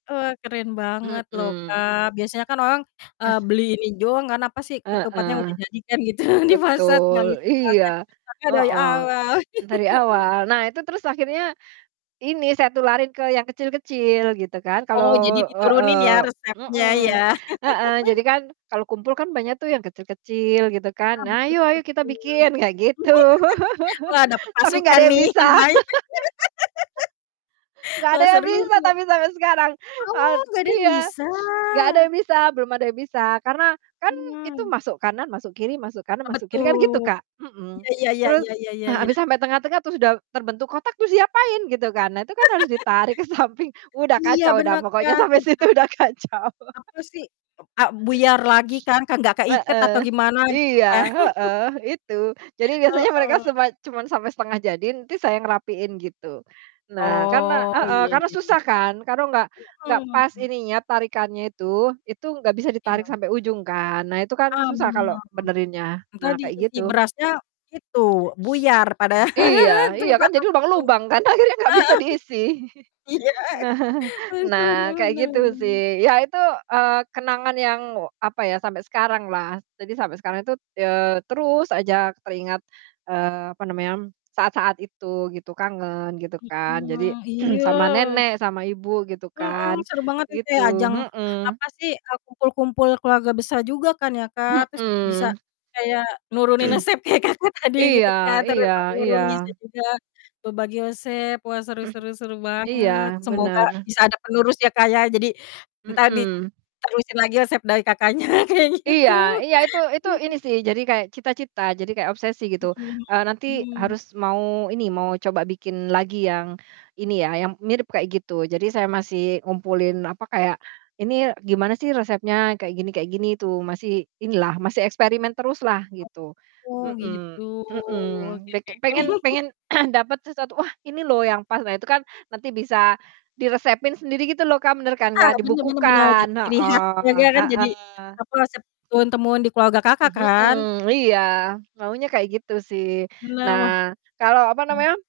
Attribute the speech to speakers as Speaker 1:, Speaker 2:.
Speaker 1: Wah, keren banget loh
Speaker 2: Mhm.
Speaker 1: Kak, biasanya kan orang, eee, beli ini doang apa sih, ketupat yang
Speaker 2: Heeh.
Speaker 1: udah jadi kan gitu di pasar tinggal
Speaker 2: Betul
Speaker 1: ngisi
Speaker 2: iya,
Speaker 1: ketupatnya, Kakak dari
Speaker 2: heeh,
Speaker 1: awal.
Speaker 2: dari
Speaker 1: heeh.
Speaker 2: awal. Nah itu terus akhirnya ini saya tularin ke yang kecil-kecil gitu kan.
Speaker 1: Oh, jadi
Speaker 2: Kalau
Speaker 1: diturunin
Speaker 2: heeh,
Speaker 1: ya, resepnya
Speaker 2: mhm,
Speaker 1: ya.
Speaker 2: heeh. Jadi kan kalau kumpul kan banyak tuh yang kecil-kecil gitu kan.
Speaker 1: Nah,
Speaker 2: Nah,
Speaker 1: betul
Speaker 2: "Ayo ayo
Speaker 1: betul
Speaker 2: kita
Speaker 1: betul.
Speaker 2: bikin," kayak gitu.
Speaker 1: Wah dapat
Speaker 2: Tapi nggak
Speaker 1: pasukan
Speaker 2: ada yang
Speaker 1: nih
Speaker 2: bisa.
Speaker 1: lumayan.
Speaker 2: Nggak ada
Speaker 1: Wah
Speaker 2: yang
Speaker 1: seru.
Speaker 2: bisa tapi sampai sekarang.
Speaker 1: Oh
Speaker 2: Od
Speaker 1: nggak ada yang
Speaker 2: iya.
Speaker 1: bisa.
Speaker 2: Nggak ada yang bisa, belum ada yang bisa. Karena kan itu
Speaker 1: Mmm.
Speaker 2: masuk kanan, masuk kiri, masuk kanan,
Speaker 1: Apa
Speaker 2: masuk kiri
Speaker 1: tuh?
Speaker 2: kan gitu, Kak. Mhm,
Speaker 1: Iya iya
Speaker 2: terus,
Speaker 1: iya iya iya
Speaker 2: ah,
Speaker 1: iya.
Speaker 2: habis sampai tengah-tengah itu sudah terbentuk kotak terus diapain gitu kan. Nah, tu kan harus ditarik ke samping udah
Speaker 1: Iya
Speaker 2: kacau dah
Speaker 1: bener
Speaker 2: pokoknya
Speaker 1: kan
Speaker 2: sampai situ
Speaker 1: [unintelligible]
Speaker 2: udah kacau.
Speaker 1: Aku sih, p a buyar lagi kan, ka nggak keikat atau
Speaker 2: Heeh.
Speaker 1: gimana gitu
Speaker 2: Iya,
Speaker 1: kan.
Speaker 2: heeh, itu. Jadi biasanya mereka
Speaker 1: Heeh.
Speaker 2: cuma cuma sampai setengah jadi saya ngerapiin gitu. Nah karena
Speaker 1: Oh,
Speaker 2: heeh,
Speaker 1: iya
Speaker 2: karena
Speaker 1: iya iya.
Speaker 2: susah kan kalau nggak nggak pas
Speaker 1: Mhm.
Speaker 2: ininya tarikannya itu. Itu nggak bisa ditarik
Speaker 1: Iya.
Speaker 2: sampai ujung kan. Nah itu kan
Speaker 1: Ah,
Speaker 2: susah kalau
Speaker 1: bener.
Speaker 2: benerinnya.
Speaker 1: Entar
Speaker 2: Nah kayak
Speaker 1: diisi
Speaker 2: gitu.
Speaker 1: berasnya itu buyar pada,
Speaker 2: Iya iya kan
Speaker 1: tempatnya
Speaker 2: jadi
Speaker 1: penuh.
Speaker 2: lubang-lubang kan akhirnya nggak bisa
Speaker 1: Heeh,
Speaker 2: diisi.
Speaker 1: iya
Speaker 2: Nah
Speaker 1: haduh, bener
Speaker 2: nah kayak gitu
Speaker 1: bener
Speaker 2: sih. Ya itu, eee, kenangan yang apa ya sampai sekarang lah. Jadi sampai sekarang itu, eee, terus aja teringat, eee, apa namanya saat-saat itu gitu kangen gitu kan. Jadi
Speaker 1: Mhm. Iya
Speaker 2: sama
Speaker 1: s
Speaker 2: nenek sama ibu gitu
Speaker 1: Mhm.
Speaker 2: kan
Speaker 1: Seru banget gitu ya.
Speaker 2: gitu.
Speaker 1: Ajang
Speaker 2: Hmm.
Speaker 1: apa sih, eee, kumpul-kumpul keluarga besar juga kan ya, Kak. Terus bisa
Speaker 2: Hmm.
Speaker 1: kayak nurunin resep kayak Kakak tadi gitu
Speaker 2: Iya
Speaker 1: kan turun
Speaker 2: iya iya.
Speaker 1: temurun, bisa juga berbagi resep. Wah seru seru seru banget
Speaker 2: Iya
Speaker 1: semoga
Speaker 2: bener.
Speaker 1: bisa ada penerus ya Kak, ya, jadi entar
Speaker 2: Mhm.
Speaker 1: diterusin lagi resep dari Kakaknya kayak
Speaker 2: Iya
Speaker 1: gitu
Speaker 2: iya, itu itu ini sih, jadi kayak cita-cita jadi kayak obsesi gitu,
Speaker 1: Mhm
Speaker 2: eee, nanti
Speaker 1: mhm.
Speaker 2: harus mau ini, mau coba bikin lagi yang ini ya, yang mirip kayak gitu. Jadi saya masih ngumpulin apa kayak ini gimana sih resepnya kayak gini kayak gini tuh masih ini lah, masih eksperimen terus lah gitu.
Speaker 1: Oh,
Speaker 2: Mhm
Speaker 1: gitu,
Speaker 2: mhm.
Speaker 1: oke
Speaker 2: Pe
Speaker 1: oke oke.
Speaker 2: pengen pengen dapet sesuatu, "Wah ini loh yang pas." Nah itu kan nanti bisa diresepin sendiri gitu loh, Kak. Bener kan
Speaker 1: Ah
Speaker 2: Kak,
Speaker 1: bener bener benar,
Speaker 2: dibukukan.
Speaker 1: jadi ciri khas
Speaker 2: Heeh,
Speaker 1: keluarga kan jadi
Speaker 2: heeh.
Speaker 1: apa, resep turun termurun di keluarga Kakak kan?
Speaker 2: Mhm, iya maunya kayak gitu sih.
Speaker 1: Bener, wah.
Speaker 2: Nah, kalau apa
Speaker 1: Hmm.
Speaker 2: namanya?